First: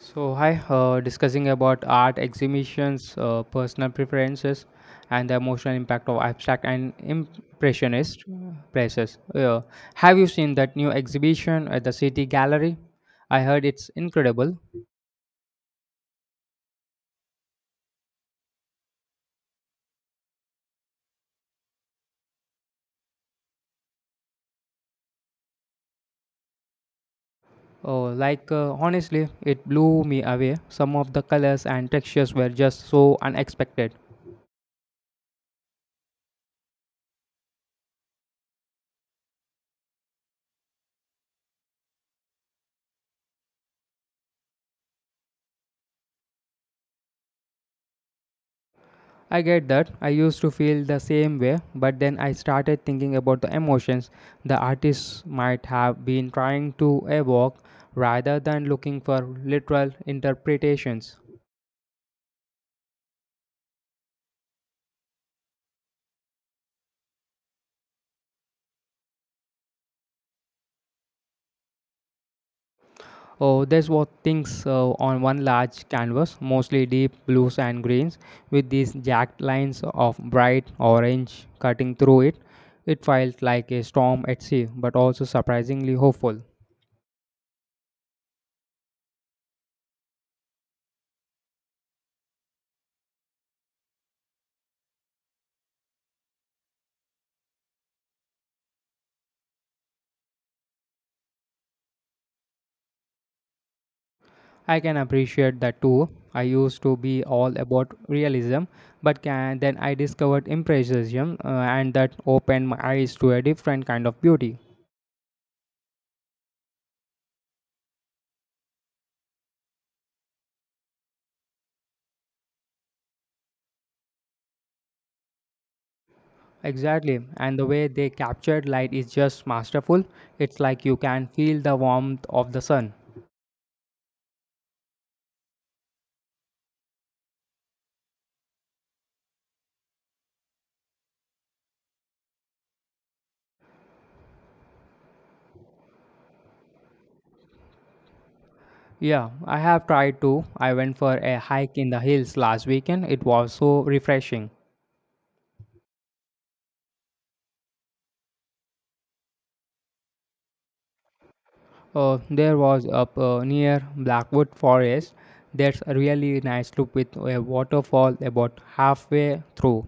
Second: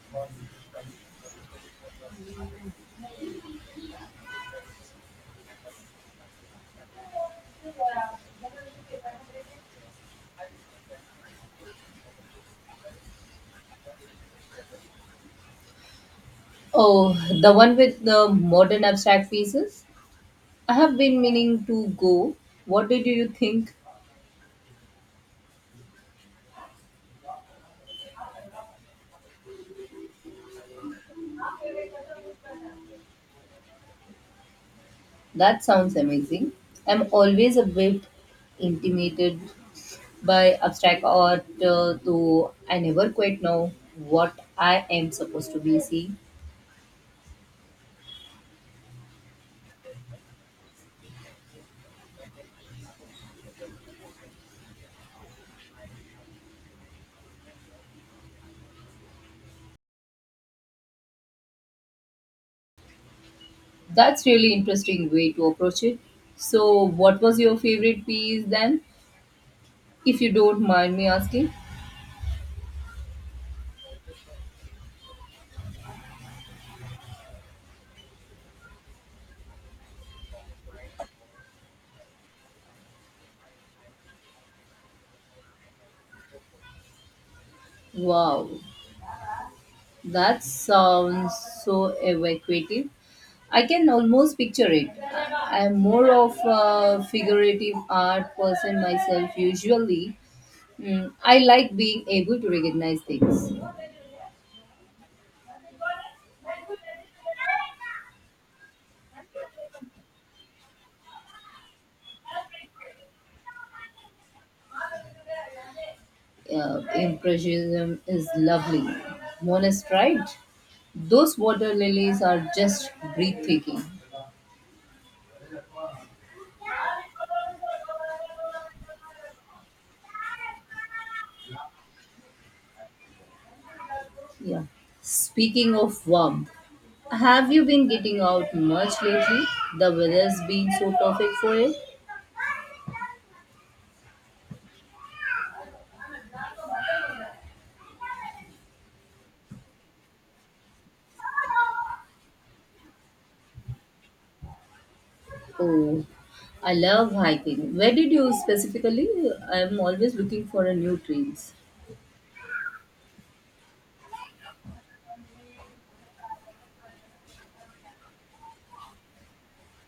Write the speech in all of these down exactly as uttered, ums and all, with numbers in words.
So hi, uh, discussing about art exhibitions, uh, personal preferences, and the emotional impact of abstract and impressionist uh, places. Uh, have you seen that new exhibition at the City Gallery? I heard it's incredible. Oh, the one with the modern abstract pieces? I have been meaning to go. What did you think? Oh, like uh, honestly, it blew me away. Some of the colors and textures were just so unexpected. That sounds amazing. I'm always a bit intimidated by abstract art, uh, though I never quite know what I am supposed to be seeing. I get that. I used to feel the same way, but then I started thinking about the emotions the artist might have been trying to evoke rather than looking for literal interpretations. That's really interesting way to approach it. So, what was your favorite piece then, if you don't mind me asking? Oh, there's what things uh, on one large canvas, mostly deep blues and greens, with these jagged lines of bright orange cutting through it. It felt like a storm at sea, but also surprisingly hopeful. Wow, that sounds so evocative. I can almost picture it. I- I'm more of a figurative art person myself, usually. Mm, I like being able to recognize things. I can appreciate that too. I used to be all about realism, but can, then I discovered impressionism, uh, and that opened my eyes to a different kind of beauty. Uh, impressionism is lovely. Monet, pride. Those water lilies are just breathtaking. Exactly, and the way they captured light is just masterful. It's like you can feel the warmth of the sun. Yeah. Speaking of warmth, have you been getting out much lately? The weather's been so perfect for it. Yeah, I have tried to. I went for a hike in the hills last weekend. It was so refreshing. Oh, I love hiking. Where did you specifically? I'm always looking for a new trails. Uh, there was up uh, near Blackwood Forest. That's a really nice loop with a waterfall about halfway through.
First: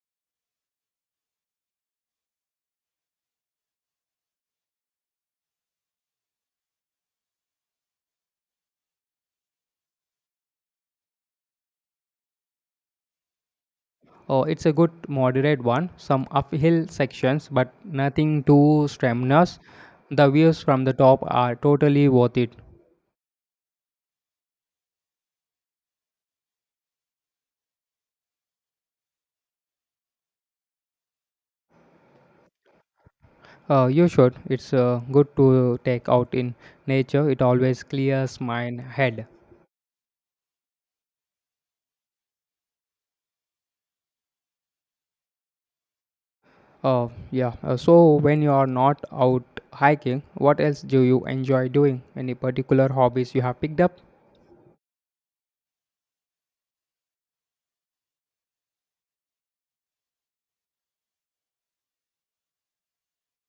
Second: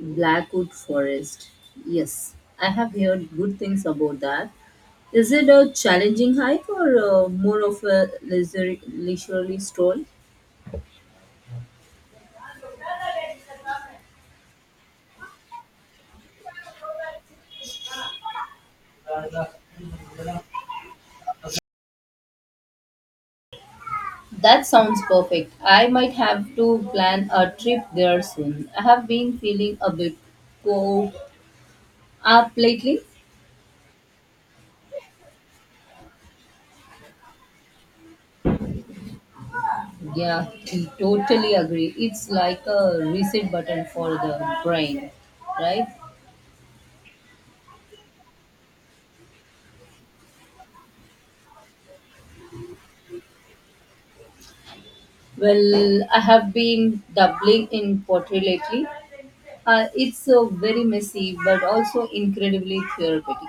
Blackwood Forest. Yes, I have heard good things about that. Is it a challenging hike or uh, more of a leisure, leisurely stroll? Uh, it's a good moderate one, some uphill sections, but nothing too strenuous. The views from the top are totally worth it. That sounds perfect. I might have to plan a trip there soon. I have been feeling a bit cooped up lately. Uh, you should. It's uh, good to take out in nature. It always clears my head. Yeah, I totally agree. It's like a reset button for the brain, right? Oh, yeah. Uh, so, when you are not out hiking, what else do you enjoy doing? Any particular hobbies you have picked up? Well, I have been doubling in pottery lately. Uh, it's uh, very messy but also incredibly therapeutic.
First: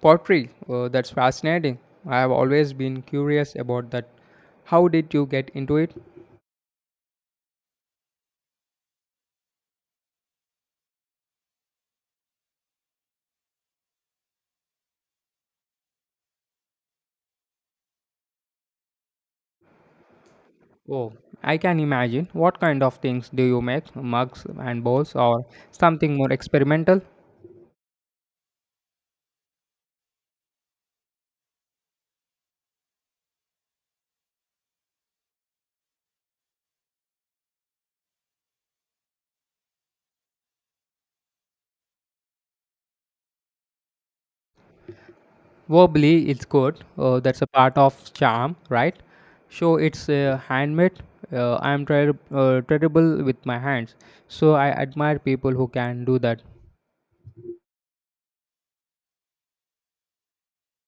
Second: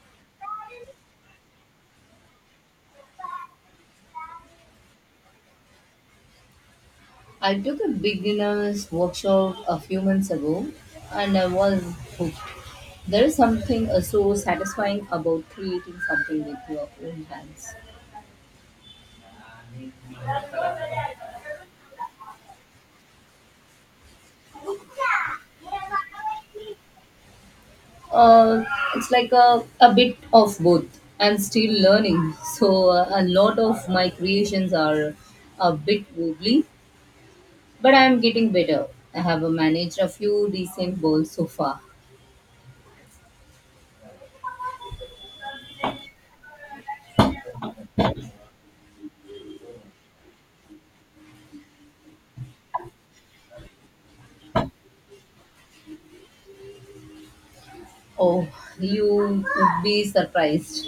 Pottery. Uh, that's fascinating. I have always been curious about that. How did you get into it? I took a beginner's workshop a few months ago and I was hooked. There is something uh, so satisfying about creating something with your own hands. Oh, I can imagine. What kind of things do you make? Mugs and bowls, or something more experimental? uh, it's like a, a bit of both. I'm still learning, so uh, a lot of my creations are a bit wobbly, but I'm getting better. I have uh, managed a few decent balls so far. Verbally, it's good. Uh, that's a part of charm, right? So it's uh, handmade. Uh, I'm ter- uh, terrible with my hands, so I admire people who can do that. Oh, you would be surprised.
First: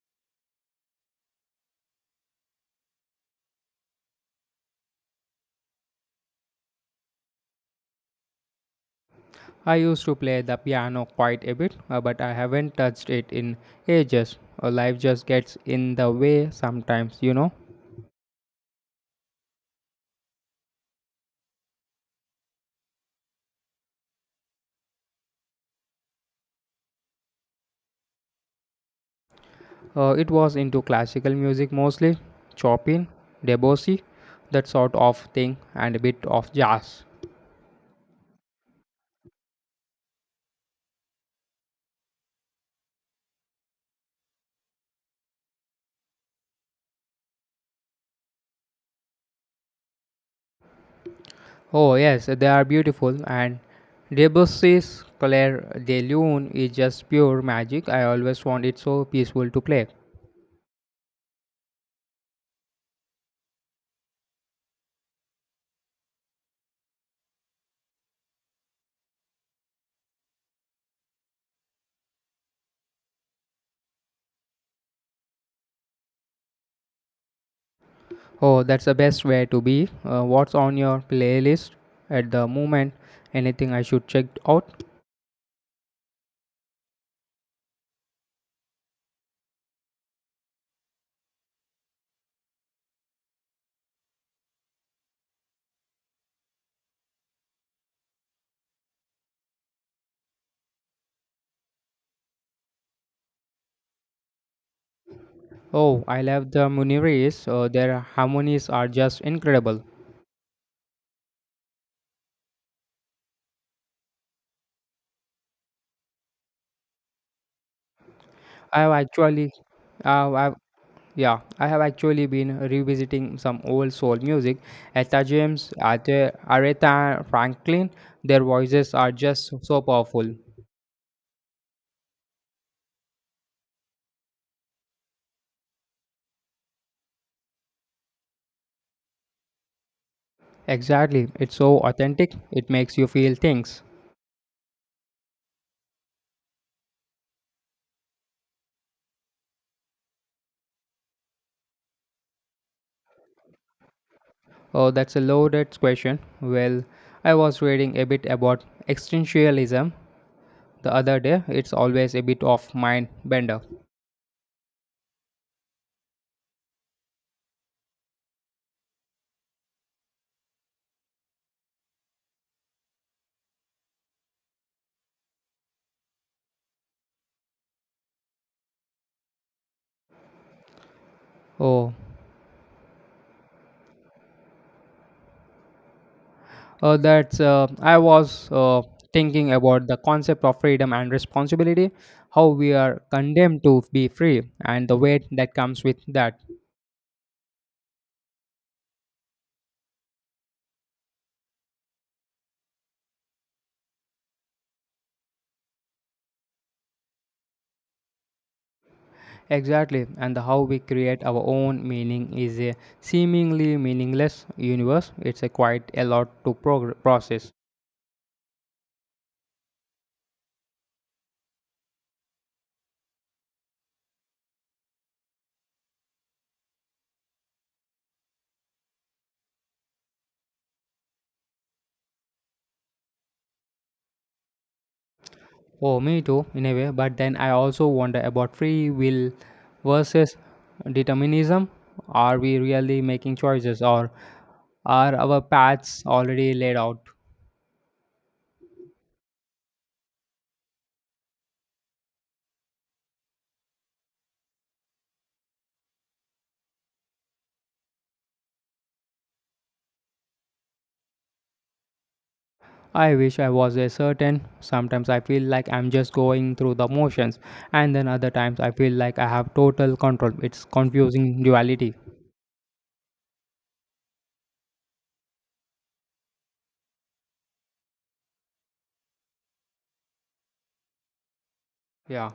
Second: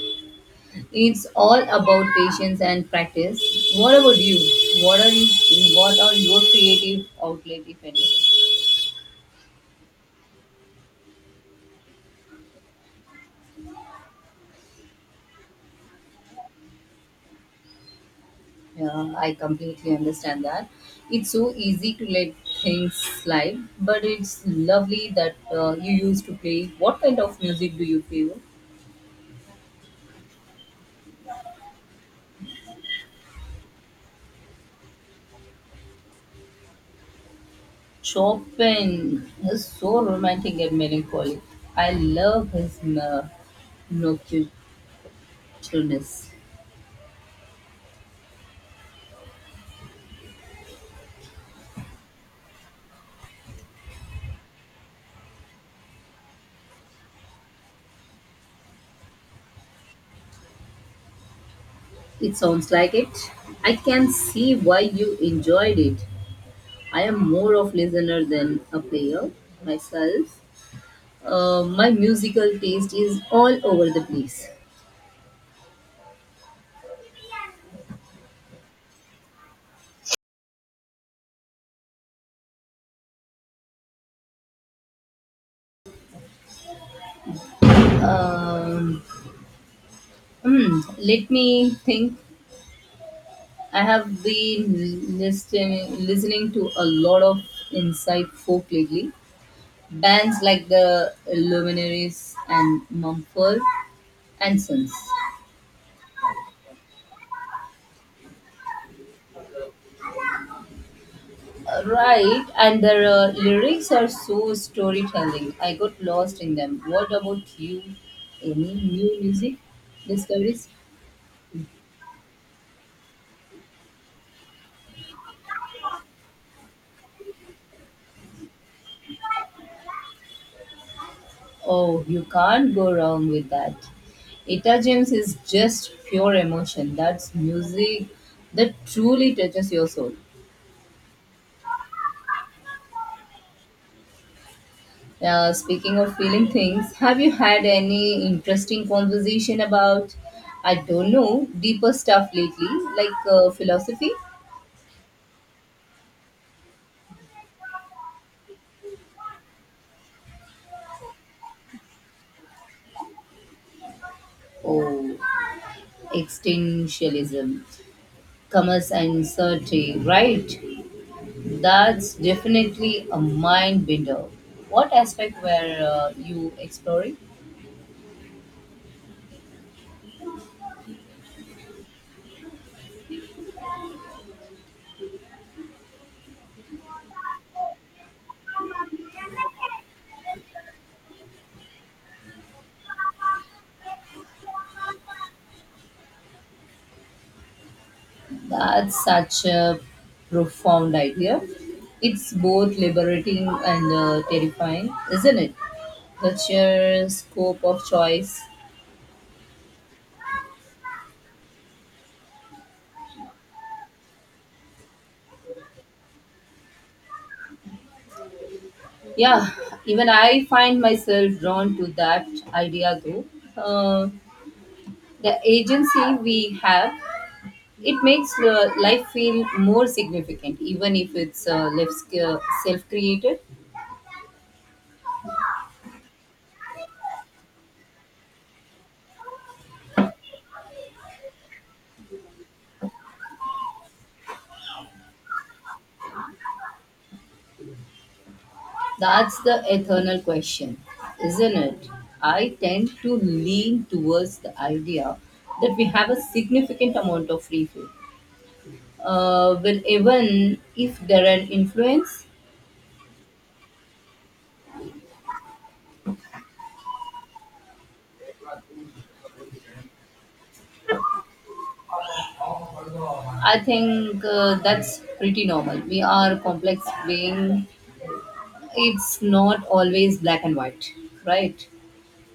It's all about patience and practice. What about you? What are you? What are your creative outlet, if any? I used to play the piano quite a bit, uh, but I haven't touched it in ages. Uh, life just gets in the way sometimes, you know. Yeah, I completely understand that. It's so easy to let things slide, but it's lovely that uh, you used to play. What kind of music do you play? Uh, it was into classical music mostly, Chopin, Debussy, that sort of thing, and a bit of jazz. Chopin is so romantic and melancholy. I love his uh, nocturnes. Oh, yes, they are beautiful. And Debussy's Clair de Lune is just pure magic. I always want it so peaceful to play. It sounds like it. I can see why you enjoyed it. I am more of listener than a player myself. Uh, my musical taste is all over the place. Oh, that's the best way to be. Uh, what's on your playlist at the moment? Anything I should check out? Um, hmm, Let me think. I have been listening listening to a lot of inside folk lately. Bands like the Luminaries and Mumford and Sons. Oh, I love the Muniris. Uh, their harmonies are just incredible. Right, and their uh, lyrics are so storytelling. I got lost in them. What about you? Any I've new actually, music uh, I've discoveries? Yeah, I have actually been revisiting some old soul music. Etta James, Ate- Aretha Franklin, their voices are just so powerful. Oh, you can't go wrong with that. Etta James is just pure emotion. That's music that truly touches your soul. Exactly, it's so authentic, it makes you feel things. Uh, speaking of feeling things, have you had any interesting conversation about, I don't know, deeper stuff lately, like uh, philosophy Oh, that's a loaded question. Well, I was reading a bit about existentialism the other day, it's always a bit of mind bender. or extinctionism, commerce and certainty, right? That's definitely a mind bender. What aspect were uh, you exploring? Oh, Uh, that's uh, I was uh, thinking about the concept of freedom and responsibility, how we are condemned to be free, and the weight that comes with that. That's such a profound idea. It's both liberating and uh, terrifying, isn't it? The sheer scope of choice. Exactly, and the how we create our own meaning is a seemingly meaningless universe. It's a quite a lot to prog- process. Yeah, even I find myself drawn to that idea though. Uh, the agency we have, it makes uh, life feel more significant, even if it's uh, self created. Oh, me too, in a way. But then I also wonder about free will versus determinism. Are we really making choices, or are our paths already laid out? That's the eternal question, isn't it? I tend to lean towards the idea that we have a significant amount of free food. Uh, well, even if there are influence, I wish I was a certain. Sometimes I feel like I'm just going through the motions, and then other times I feel like I have total control. It's confusing duality. I think uh, that's pretty normal. We are complex being. It's not always black and white, right? Yeah.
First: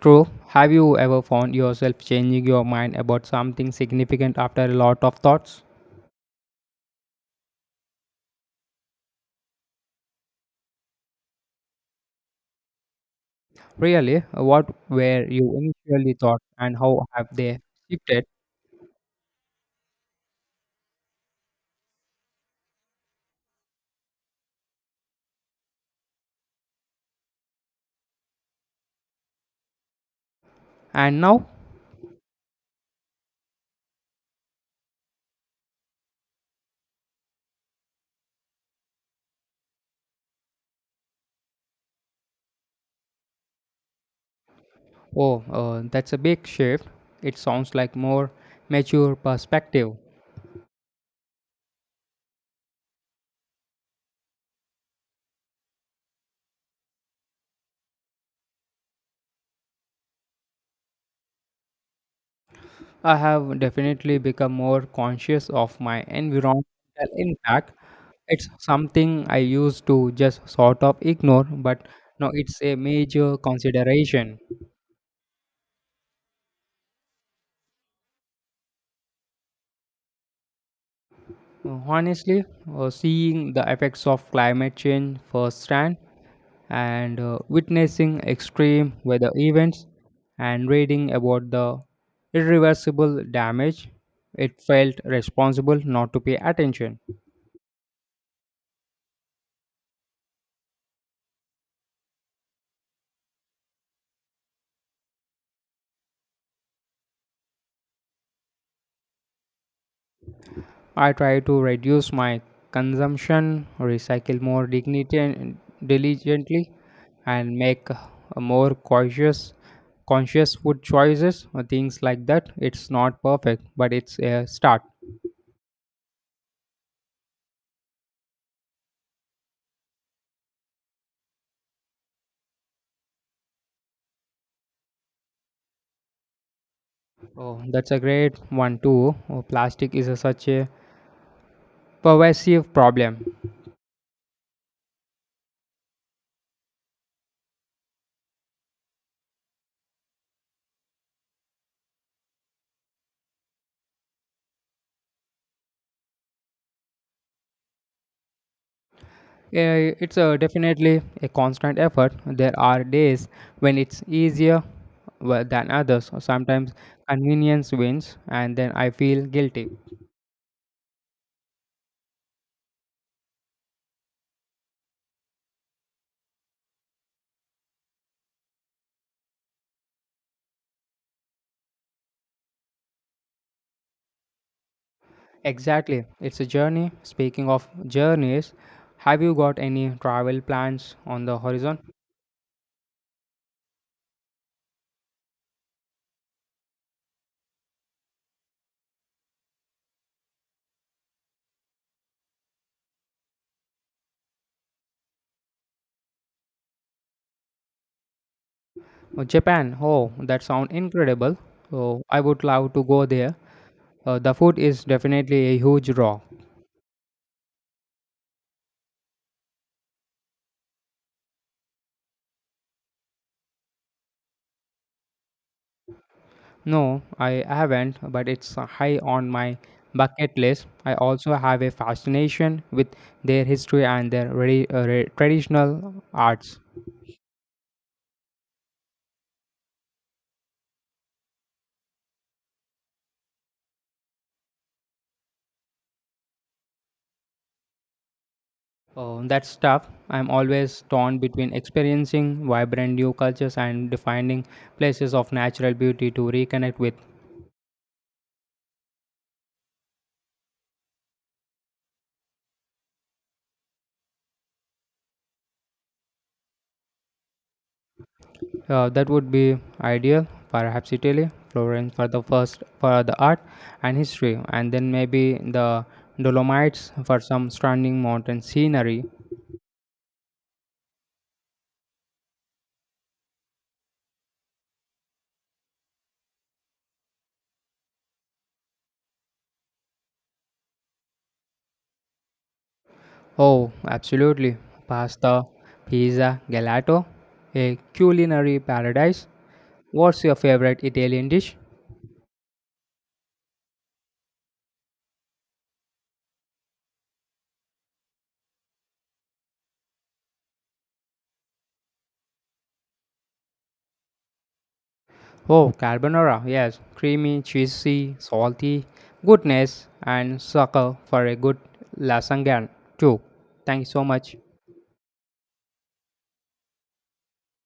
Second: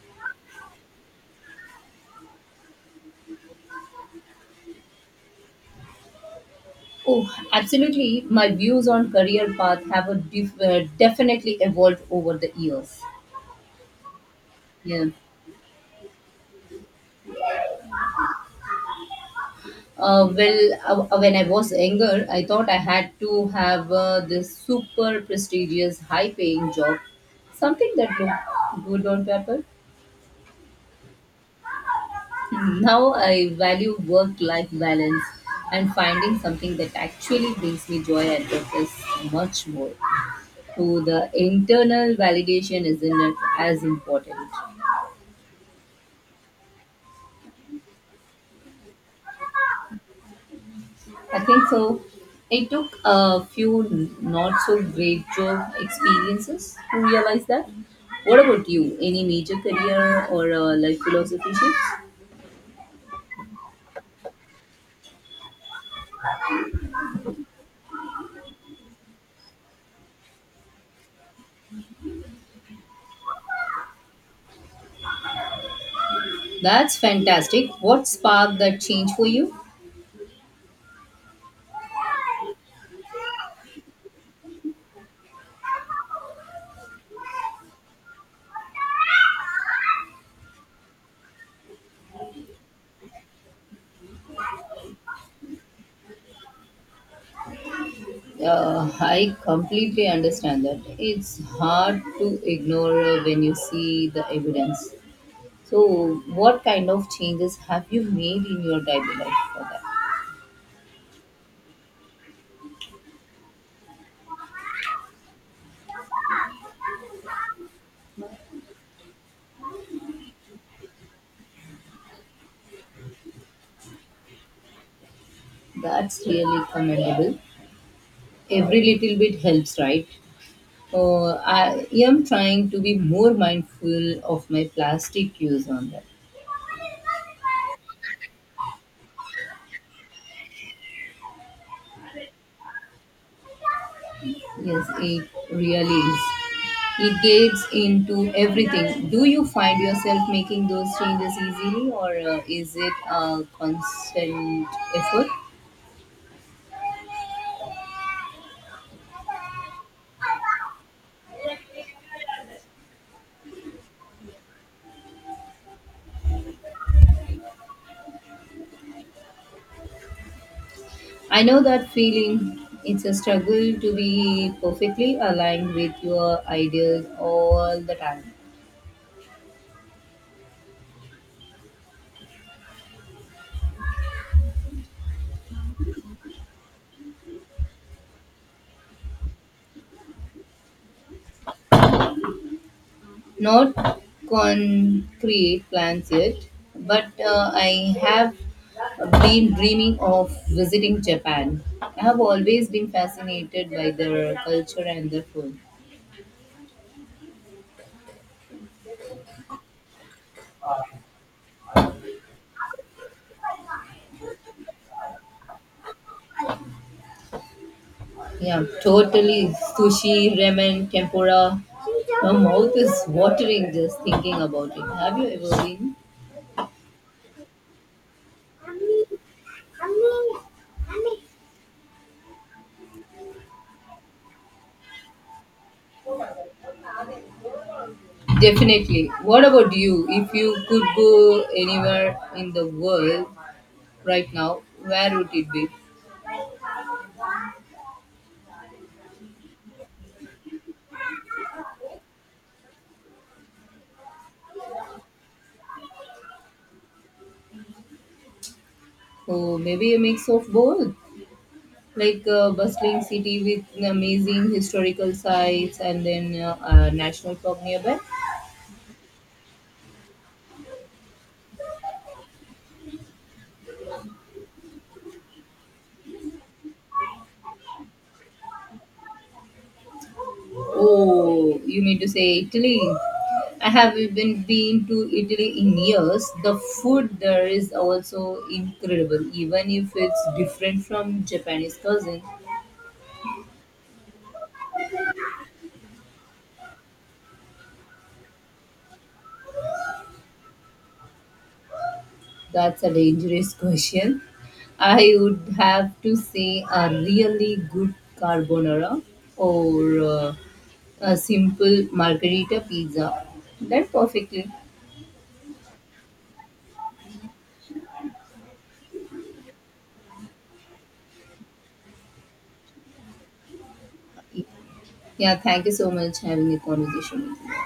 True. Have you ever found yourself changing your mind about something significant after a lot of thoughts? Oh, absolutely. My views on career path have a def- uh, definitely evolved over the years. Really, what Yeah. were you initially thought and how have they shifted? Uh, well, uh, uh, when I was younger, I thought I had to have uh, this super prestigious, high paying job, something that looked good on paper. And now, Now I value work life balance and finding something that actually brings me joy and purpose much more. So the internal validation isn't as important. oh, uh, that's a big shift. It sounds like more mature perspective. I think so. It took a few not so great job experiences to realize that. What about you? Any major career or uh, life philosophy shifts? I have definitely become more conscious of my environmental impact. It's something I used to just sort of ignore, but now it's a major consideration. That's fantastic. What sparked that change for you? Honestly, uh, seeing the effects of climate change firsthand and uh, witnessing extreme weather events and reading about the irreversible damage, it felt responsible not to pay attention. Uh, I completely understand that. It's hard to ignore uh, when you see the evidence. So, what kind of changes have you made in your daily life for that? I try to reduce my consumption, recycle more dignity and diligently, and make a more conscious, conscious food choices or things like that. It's not perfect, but it's a start. That's really commendable. Every little bit helps, right? Uh, I am trying to be more mindful of my plastic use on that. Oh, that's a great one too. Oh, plastic is a, such a pervasive problem. Yes, it really is. It gets into everything. Do you find yourself making those changes easily, or uh, is it a constant effort? Yeah, it's a, definitely a constant effort. There are days when it's easier well, than others. Sometimes convenience wins, and then I feel guilty. I know that feeling. It's a struggle to be perfectly aligned with your ideals all the time. Exactly. It's a journey. Speaking of journeys, have you got any travel plans on the horizon? Not concrete plans yet, but uh, I have been dreaming of visiting Japan. I have always been fascinated by their culture and their food. Oh, Japan. Oh, that sounds incredible. Oh, I would love to go there. Uh, the food is definitely a huge draw. Yeah, totally. Sushi, ramen, tempura. My mouth is watering just thinking about it. Have you ever been? No, I haven't, but it's high on my bucket list. I also have a fascination with their history and their re- uh, re- traditional arts. Definitely. What about you? If you could go anywhere in the world right now, where would it be? Oh, that's tough. I'm always torn between experiencing vibrant new cultures and defining places of natural beauty to reconnect with. Oh, maybe a mix of both. Like a bustling city with amazing historical sites and then uh, a national park nearby. Uh, that would be ideal, perhaps Italy, Florence for the first for the art and history, and then maybe the Dolomites for some stunning mountain scenery. Oh, you mean to say Italy? I haven't been been to Italy in years. The food there is also incredible, even if it's different from Japanese cuisine. Oh, absolutely. Pasta, pizza, gelato, a culinary paradise. What's your favorite Italian dish? That's a dangerous question. I would have to say a really good carbonara or uh, a simple margherita pizza. That perfectly. Oh, carbonara, yes. Creamy, cheesy, salty, goodness, and sucker for a good lasagna, too. Thank you so much. Yeah, thank you so much having a conversation with